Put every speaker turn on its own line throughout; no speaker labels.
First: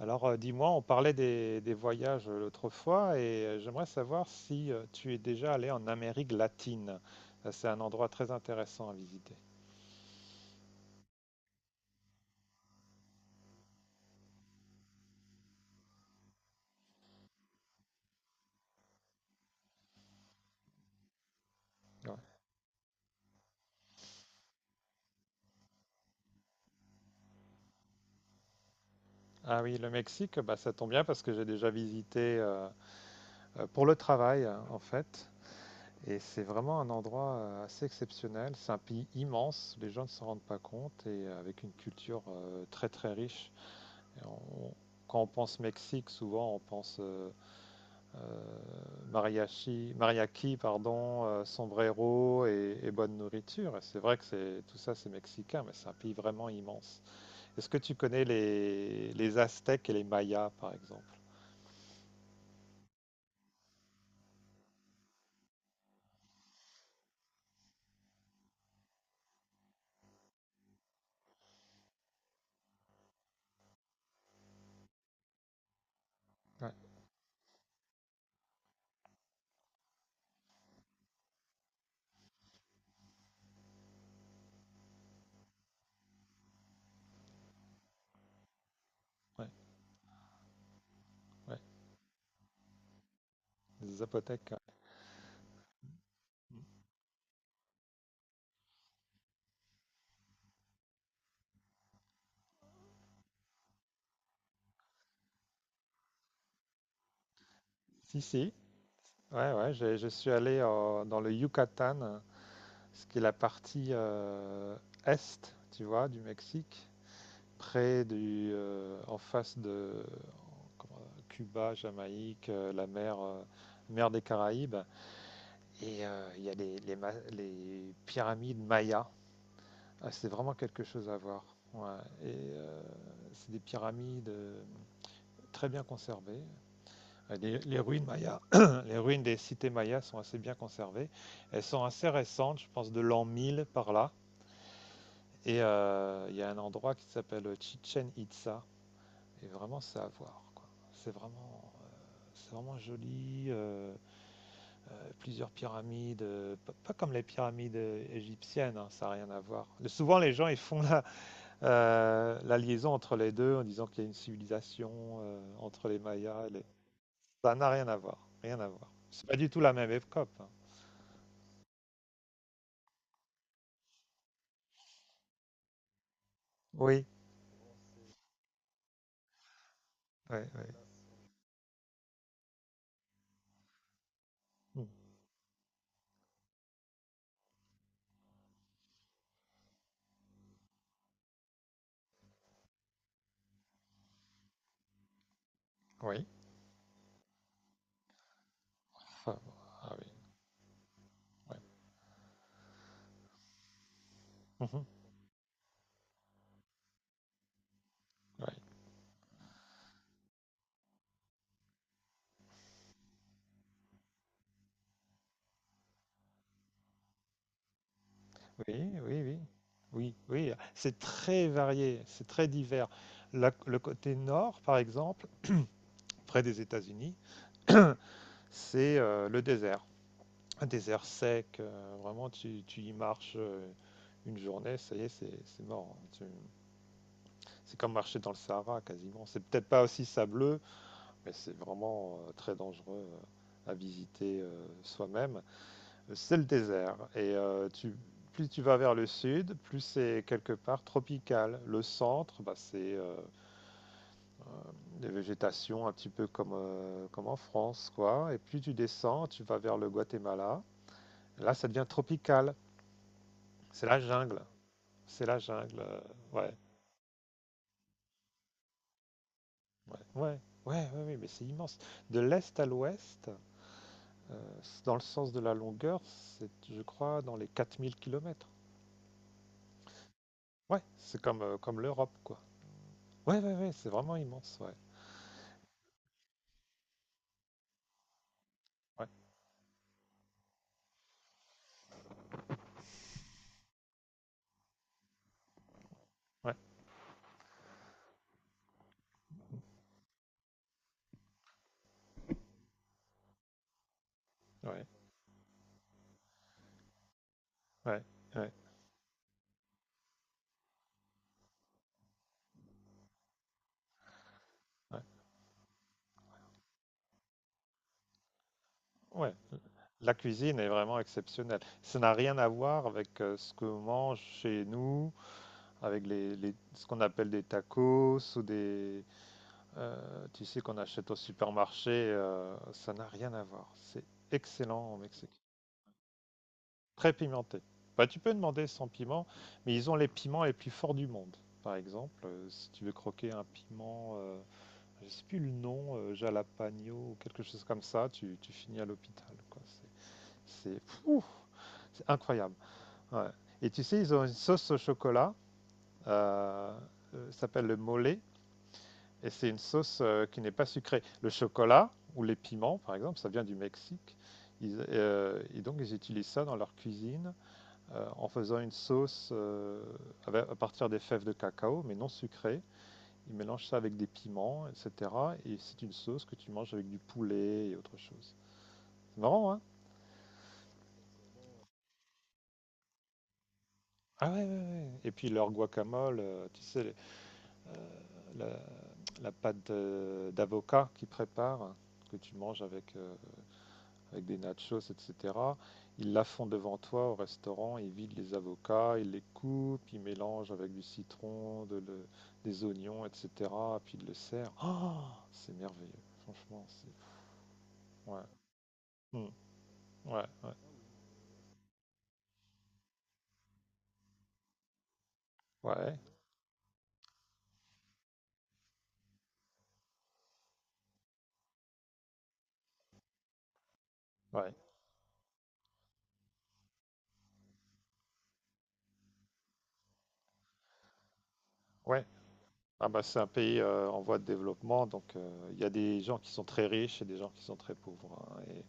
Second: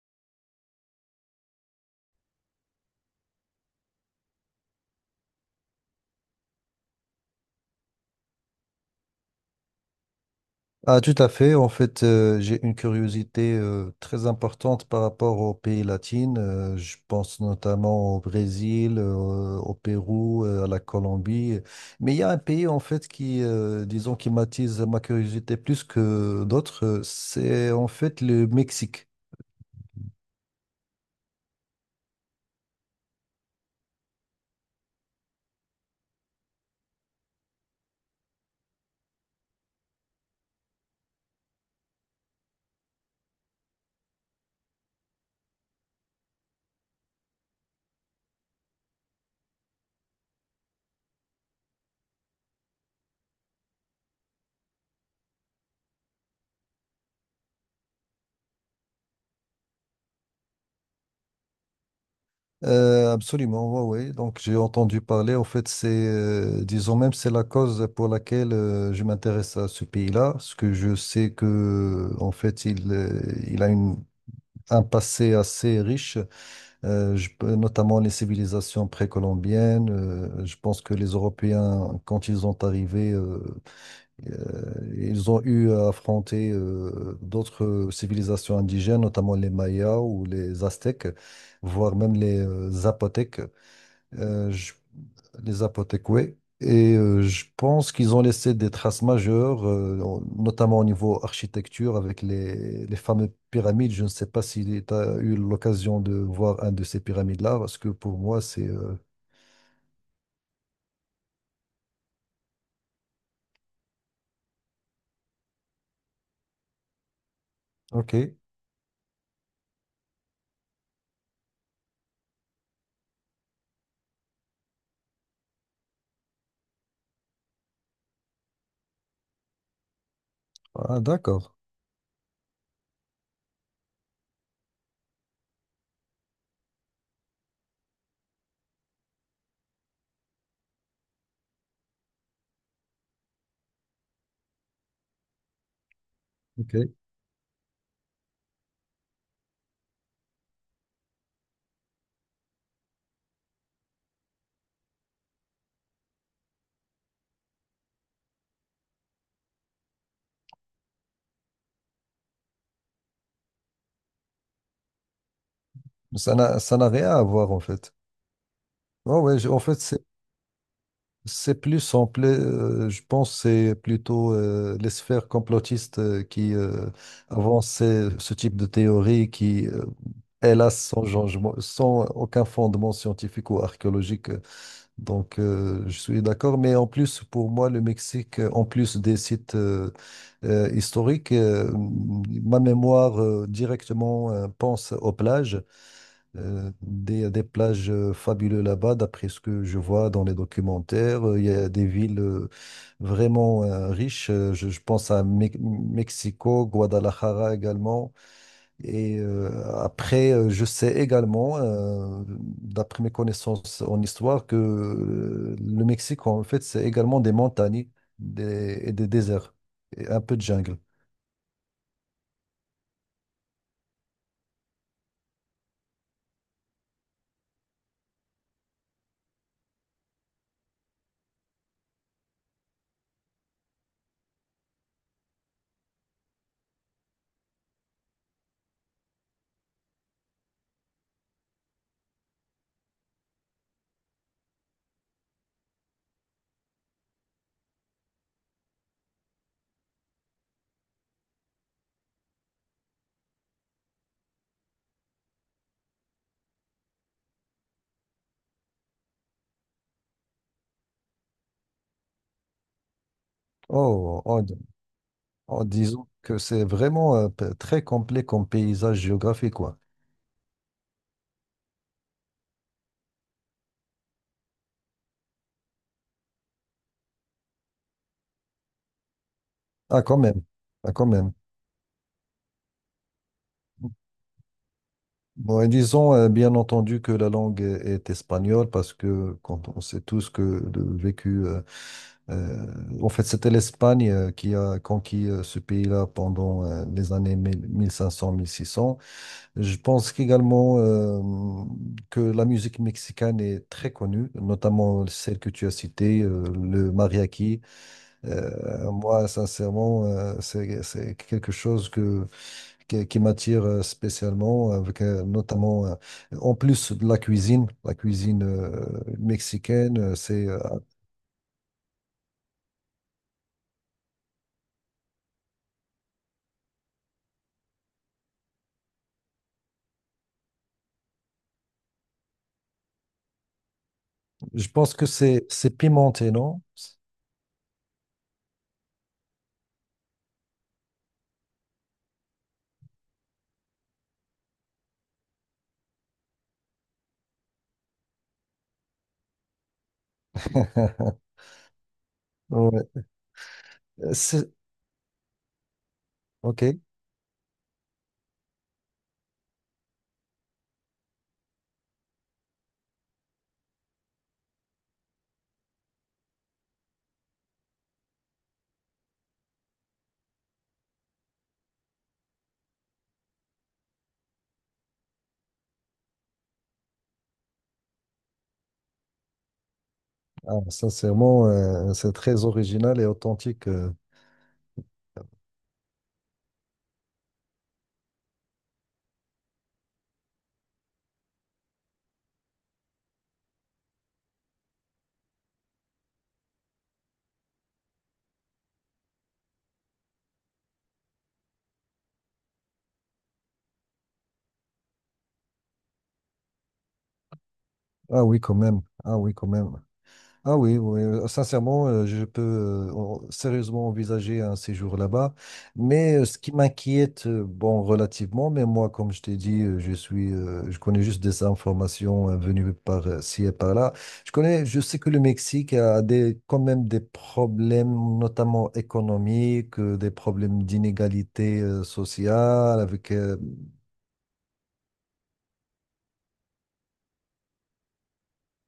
Alors, dis-moi, on parlait des voyages l'autre fois et j'aimerais savoir si tu es déjà allé en Amérique latine. C'est un endroit très intéressant à visiter.
Ah, tout à fait. En fait, j'ai une curiosité très importante par rapport aux pays latins. Je pense notamment au Brésil, au Pérou, à la Colombie. Mais
Ouais.
il y a un pays, en fait, qui, disons, qui m'attise ma curiosité plus que d'autres. C'est, en fait, le Mexique.
Ah oui, le Mexique, bah, ça tombe bien parce que j'ai déjà visité pour le travail, hein, en fait. Et c'est vraiment un endroit assez exceptionnel. C'est un pays immense, les gens ne s'en rendent pas compte et avec une culture très très riche. Et on- Quand on pense Mexique, souvent on pense mariachi, mariachi, pardon, sombrero et bonne nourriture. Et c'est vrai que c'est tout ça, c'est mexicain, mais c'est un pays vraiment immense. Est-ce que tu connais les Aztèques et les Mayas, par exemple?
Absolument, oui, oui. Donc, j'ai entendu parler. En fait, c'est, disons même, c'est la cause pour laquelle je m'intéresse à ce pays-là, parce que je sais que, en fait, il a une un passé assez riche,
Ouais,
notamment les civilisations précolombiennes. Je pense que les Européens, quand ils sont arrivés, ils ont eu à affronter d'autres civilisations indigènes, notamment
ouais,
les Mayas ou les Aztèques,
ouais.
voire même les Zapotèques.
Les Zapotèques. Ouais.
Je Les Aztèques, oui. Je pense qu'ils ont laissé des traces majeures, notamment au niveau architecture, avec les fameuses pyramides. Je ne sais pas si tu as eu l'occasion de voir un de ces pyramides-là, parce que pour
Si,
moi,
si.
c'est...
Ouais, ouais. Je suis allé dans le Yucatan, ce qui est la partie est, tu vois, du Mexique.
OK.
En face de comment- Cuba, Jamaïque, mer des Caraïbes. Et il y a les pyramides mayas. Ah, c'est vraiment quelque
Ah,
chose à voir.
d'accord.
Ouais. Et c'est des pyramides très bien conservées. Les ruines mayas, les ruines des cités mayas sont assez bien conservées. Elles sont assez récentes, je pense de l'an 1000 par là. Et il y a un
OK.
endroit qui s'appelle Chichen Itza. Et vraiment, c'est à voir, quoi. C'est vraiment joli. Plusieurs pyramides, pas comme les pyramides égyptiennes, hein, ça n'a rien à voir. Souvent, les gens ils font la liaison entre les deux en disant qu'il y a une civilisation entre les
Mais Ça
Mayas. et
n'a,
les-
ça n'a rien à voir,
Ça
en
n'a rien
fait.
à voir, rien à voir. C'est pas du tout
En
la
fait,
même
c'est
époque, hein.
C'est plus simple, je pense c'est plutôt les sphères complotistes qui
Oui,
avancent ce type de théorie qui,
oui, oui.
hélas, sans aucun fondement scientifique ou archéologique. euh,
Mm.
Donc, euh, je suis d'accord. Mais en plus, pour moi, le Mexique, en plus des sites historiques, ma mémoire directement pense aux plages.
Oui.
Des plages fabuleuses là-bas, d'après
Enfin,
ce que je
ah oui,
vois dans les documentaires. Il y
ouais.
a des villes vraiment riches. Je
Mhm.
pense à Mexico, Guadalajara également.
Ouais.
Et après, je sais également, d'après mes connaissances en histoire, que le Mexique, en fait, c'est également des montagnes
Oui,
et des
oui, oui.
déserts et
Oui,
un peu de
oui,
jungle.
c'est très varié, c'est très divers. Le côté nord, par exemple, près des États-Unis, c'est le désert. Un désert sec, vraiment, tu y marches une journée, ça y est, c'est mort, hein. C'est comme marcher dans le Sahara, quasiment. C'est peut-être pas aussi sableux, mais c'est vraiment très dangereux à visiter soi-même. C'est le désert. Et plus tu vas vers le sud, plus c'est quelque part tropical. Le centre, bah, c'est des végétations un petit peu comme en France, quoi. Et plus tu descends, tu vas vers le Guatemala. Là, ça devient tropical. C'est la
Oh,
jungle.
en,
C'est la
en
jungle.
disant que
Ouais,
c'est vraiment très complet comme paysage géographique, quoi.
ouais, ouais, ouais, ouais, ouais, mais c'est immense. De l'est à l'ouest, c'est dans le sens de la longueur, c'est, je crois, dans les 4000 kilomètres.
Ah, quand même.
Ouais,
Ah, quand
c'est
même.
comme l'Europe, quoi. Ouais, ouais, ouais, c'est vraiment immense, ouais.
Bon, et disons bien entendu que la langue est espagnole parce
Ouais.
que quand on sait tous que le vécu, en fait, c'était l'Espagne qui a conquis ce pays-là
Ouais,
pendant les années mille cinq cents, six cents. Je pense qu'également que la musique mexicaine est très connue,
ouais,
notamment celle que tu as citée, le mariachi.
ouais, ouais,
Moi, sincèrement, c'est quelque chose qui m'attire spécialement, avec
ouais,
notamment, en plus de la cuisine
ouais.
mexicaine,
La cuisine est vraiment exceptionnelle. Ça n'a rien à voir avec ce qu'on mange chez nous, avec ce qu'on appelle des tacos ou tu sais, qu'on achète au supermarché. Ça n'a rien à voir. C'est
je pense
excellent au
que
Mexique.
c'est pimenté, non?
Très pimenté. Bah, tu peux demander sans piment, mais ils ont les piments les plus forts du monde. Par exemple, si tu veux croquer un piment, je sais plus le nom, Jalapagno ou quelque chose comme ça, tu finis à l'hôpital, quoi. C'est incroyable.
Ouais.
Ouais. Et tu sais, ils ont une
C'est-
sauce au chocolat,
Ok.
euh, ça s'appelle le mole, et c'est une sauce qui n'est pas sucrée. Le chocolat ou les piments, par exemple, ça vient du Mexique. Et donc, ils utilisent ça dans leur cuisine en faisant une sauce à partir des fèves de cacao, mais non sucrée. Il mélange ça avec des piments, etc. Et c'est une sauce que tu manges avec du poulet et autre chose. C'est marrant, hein?
Ah, sincèrement, c'est très original et authentique.
Ah ouais, ouais, ouais. Et puis leur guacamole, tu sais, euh, la, la pâte d'avocat qu'ils préparent, que tu manges avec des nachos, etc. Ils la font devant toi au restaurant, ils vident les avocats, ils les coupent, ils mélangent avec du citron, des oignons, etc. Puis ils le servent. Ah, c'est merveilleux, franchement. Ouais.
Ah oui, quand même. Ah
Mm.
oui, quand même.
Ouais, ouais,
Ah oui, oui, sincèrement, je peux sérieusement envisager un séjour là-bas.
ouais,
Mais ce qui m'inquiète, bon, relativement, mais moi, comme je t'ai dit, je connais juste des informations venues par ci et par là. Je
ouais,
connais, je sais que le Mexique a des, quand même des problèmes, notamment économiques, des problèmes d'inégalité
ouais.
sociale,
Ah bah
avec,
c'est un pays en voie de développement, donc il y a des gens qui sont très riches et des gens qui sont très pauvres, hein, et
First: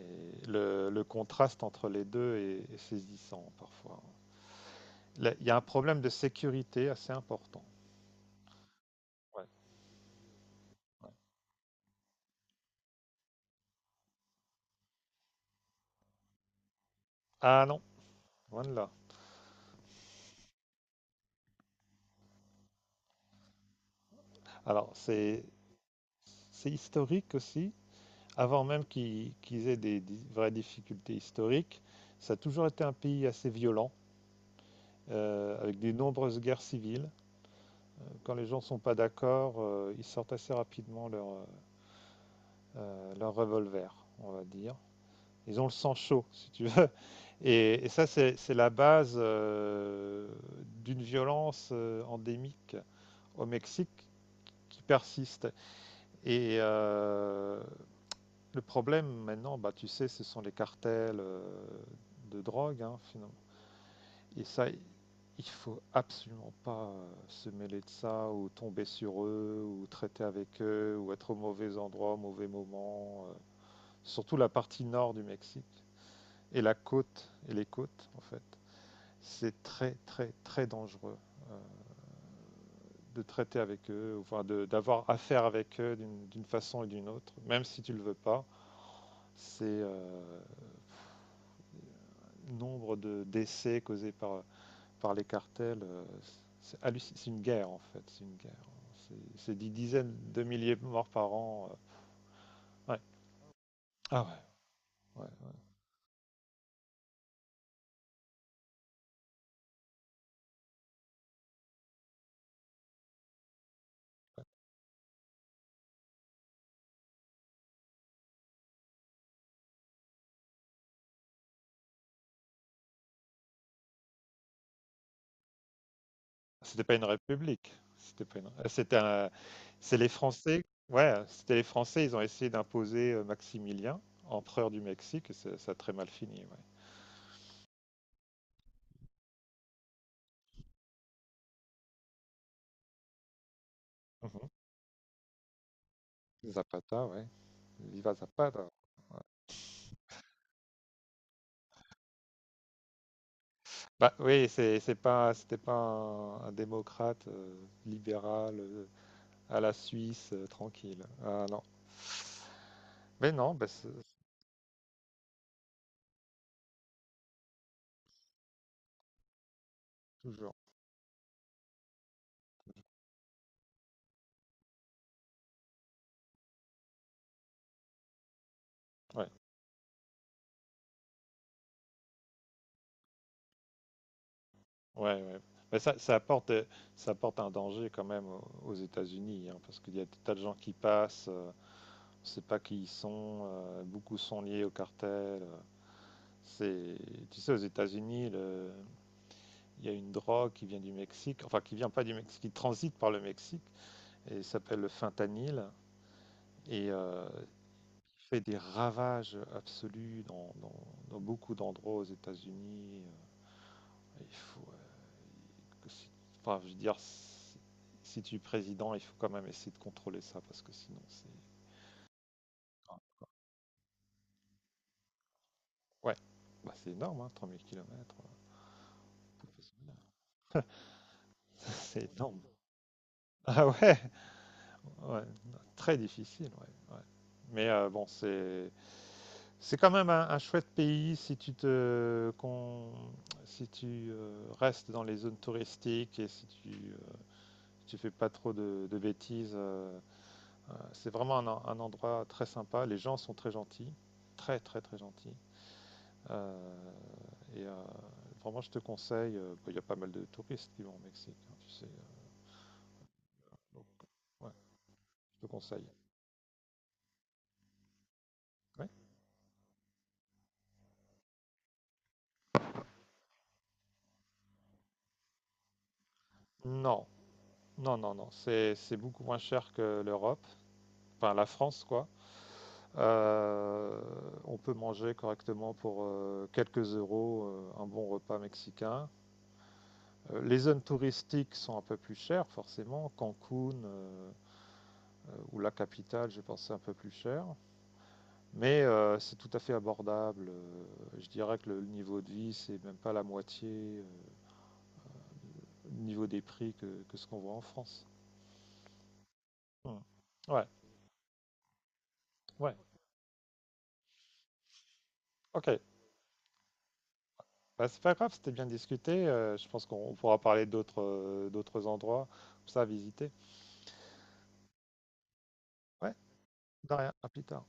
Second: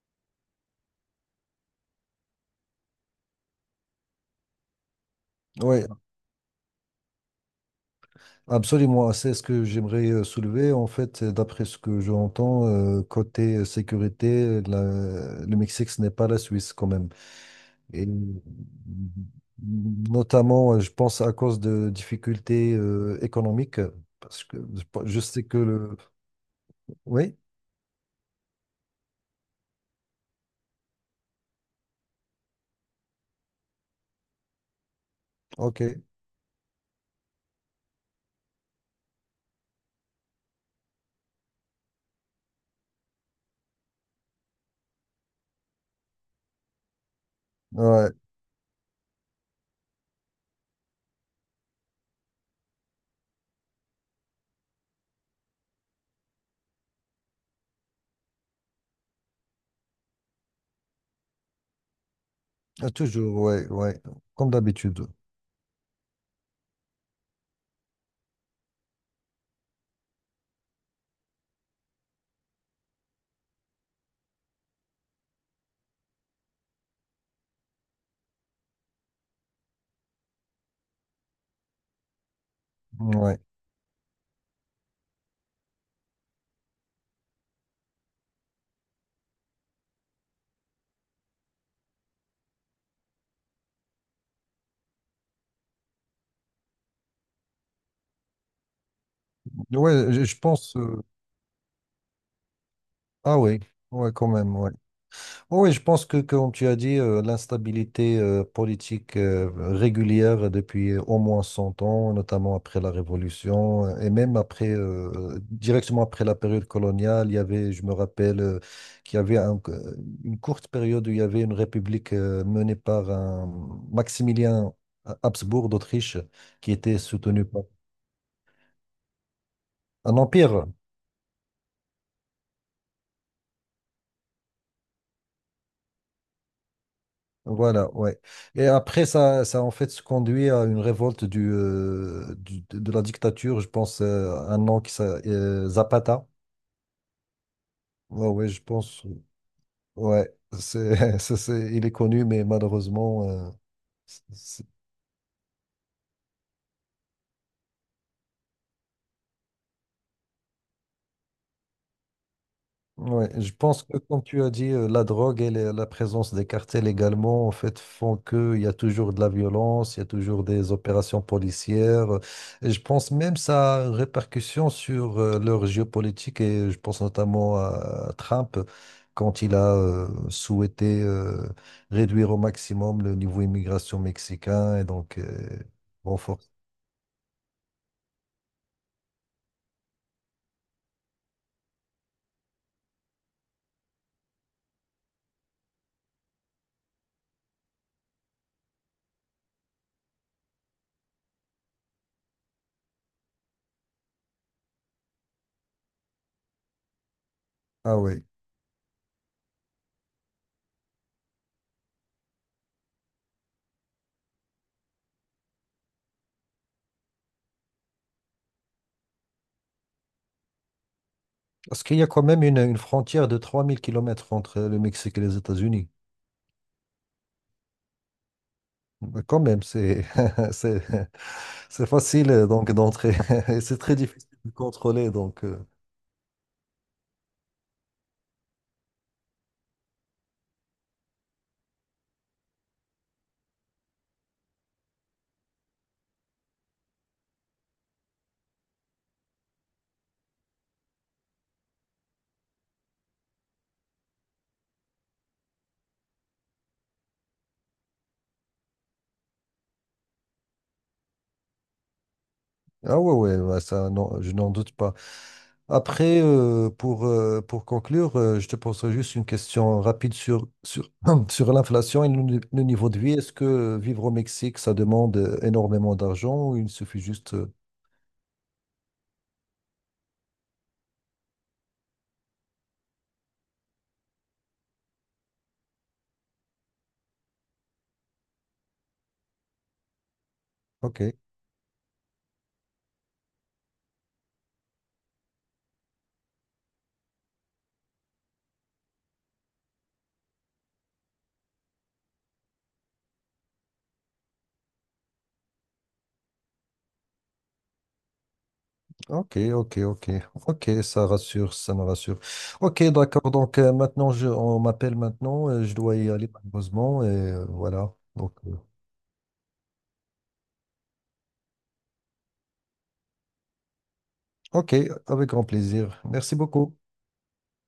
le contraste entre les deux est saisissant parfois. Là, il y a un
ouais,
problème de sécurité assez important.
absolument, c'est ce
Ouais,
que j'aimerais soulever. En
ouais.
fait, d'après ce que j'entends, côté sécurité, le Mexique, ce n'est pas la Suisse quand même.
Ah non,
Et
loin de là.
notamment, je pense à cause de difficultés économiques, parce que je
Alors,
je sais
c'est
que le...
c'est historique
Oui,
aussi. Avant même qu'ils aient des vraies difficultés historiques, ça a toujours été un pays assez violent, avec de
ok.
nombreuses guerres civiles. Quand les gens ne sont pas d'accord, ils sortent assez rapidement leur revolver, on va dire. Ils ont le sang chaud, si tu veux. Et ça,
Ouais,
c'est la base d'une violence endémique au Mexique qui persiste. Et le problème maintenant, bah, tu sais, ce sont les cartels de drogue,
ah,
hein.
toujours, ouais, ouais,
Et
comme
ça,
d'habitude.
il faut absolument pas se mêler de ça ou tomber sur eux ou traiter avec eux ou être au mauvais endroit, au mauvais moment. Surtout la partie nord du Mexique et la côte et les côtes en fait. C'est très très très dangereux euh, de
Ouais,
traiter avec eux, enfin d'avoir affaire avec eux d'une façon ou d'une autre, même si tu le veux pas. C'est nombre de décès causés par les cartels, une guerre en fait, c'est une guerre. C'est- des
ouais,
dizaines
je je
de
pense...
milliers de
euh,
morts par an. Ouais.
Ah oui, ouais,
Ah
quand même, ouais.
ouais, ouais,
Oh oui, je pense que, comme tu as dit, l'instabilité politique régulière depuis au moins 100 ans, notamment après la Révolution, et même
ouais.
après, directement après la période coloniale, il y avait, je me rappelle, qu'il y avait une courte période où il y avait une république menée par un Maximilien Habsbourg d'Autriche qui
C'était pas
était
une
soutenu par
république. C'était pas une. C'est les
un empire.
Français. Ouais, c'était les Français. Ils ont essayé d'imposer Maximilien, empereur du Mexique. Et ça a très mal fini, ouais.
Voilà, ouais. Et après, ça a en fait se conduit à une révolte de la dictature, je pense,
Mhm.
un nom qui s'appelle Zapata.
Zapata, ouais. Viva
Ouais, ouais, je
Zapata.
pense,
Ouais.
ouais, il est connu, mais malheureusement,
Bah oui,
c'est-
c'est pas, c'était pas un démocrate libéral à la Suisse tranquille. Ah non.
ouais,
Mais
je
non, bah,
pense
c'est
que comme tu as dit, la drogue et la présence des cartels également, en fait, font qu'il y a toujours de la violence, il y a
c'est
toujours
toujours.
des opérations policières. Et je pense même ça a une répercussion sur leur géopolitique et je pense notamment à Trump
Ouais,
quand il a souhaité réduire au maximum le niveau immigration mexicain et donc
ouais, ouais. Mais ça,
renforcer.
ça apporte un danger quand même aux États-Unis, hein, parce qu'il y a des tas de gens qui passent, on ne sait pas qui ils sont, beaucoup sont liés au cartel. C'est, tu sais, aux États-Unis, il y a une drogue qui vient du Mexique, enfin qui vient pas du Mexique, qui transite par le Mexique, et s'appelle le fentanyl, et
Ah
il
oui.
fait des ravages absolus dans beaucoup d'endroits aux États-Unis. Il faut, que si- Enfin, je veux dire, si tu es président, il faut quand même essayer de contrôler ça parce que sinon c'est.
Parce qu'il y a quand même une
Ah,
frontière de 3000 kilomètres entre le Mexique et les États-Unis.
ouais, bah, c'est énorme, hein, 3000 kilomètres
Bah, quand même, c'est c'est c'est
C'est
facile
énorme.
donc d'entrer et
Ah
c'est très
ouais,
difficile de contrôler
ouais,
donc
très difficile, ouais, ouais. Mais bon, c'est quand même un chouette pays si tu restes dans les zones touristiques et si tu fais pas trop de bêtises, c'est vraiment un endroit très sympa. Les gens sont très gentils, très très très gentils. Euh, et vraiment, je te conseille. Bah, il y a pas mal de touristes qui vont au Mexique, hein, tu sais.
ah ouais ouais ouais,
Donc,
ça non je n'en
ouais,
doute pas.
je te conseille.
Après pour conclure je te
Ouais.
poserai juste une question rapide sur sur l'inflation et le, ni- le niveau de vie. Est-ce que vivre au Mexique ça demande énormément d'argent ou il suffit
Non,
juste
non, non, non. C'est beaucoup moins cher que l'Europe, enfin la France, quoi. Euh, on peut manger correctement pour quelques euros un bon repas mexicain. Les zones
ok,
touristiques sont un peu plus chères, forcément. Cancun, ou la capitale, j'ai pensé un peu plus cher. Mais c'est tout à fait abordable. Je dirais que le niveau de vie, c'est même pas la moitié euh, au niveau des prix que ce qu'on voit en France.
ok, ok,
Hmm.
ok,
Ouais,
ok, ça rassure, ça me rassure.
ouais,
Ok, d'accord, donc maintenant, on m'appelle maintenant,
ok.
je dois y aller malheureusement, et
Bah,
voilà.
c'est pas grave,
Donc,
c'était bien discuté. Je pense qu'on on pourra parler d'autres d'autres endroits, comme ça, à visiter.
ok, avec grand plaisir.
Ouais,
Merci beaucoup.
de rien, à plus tard.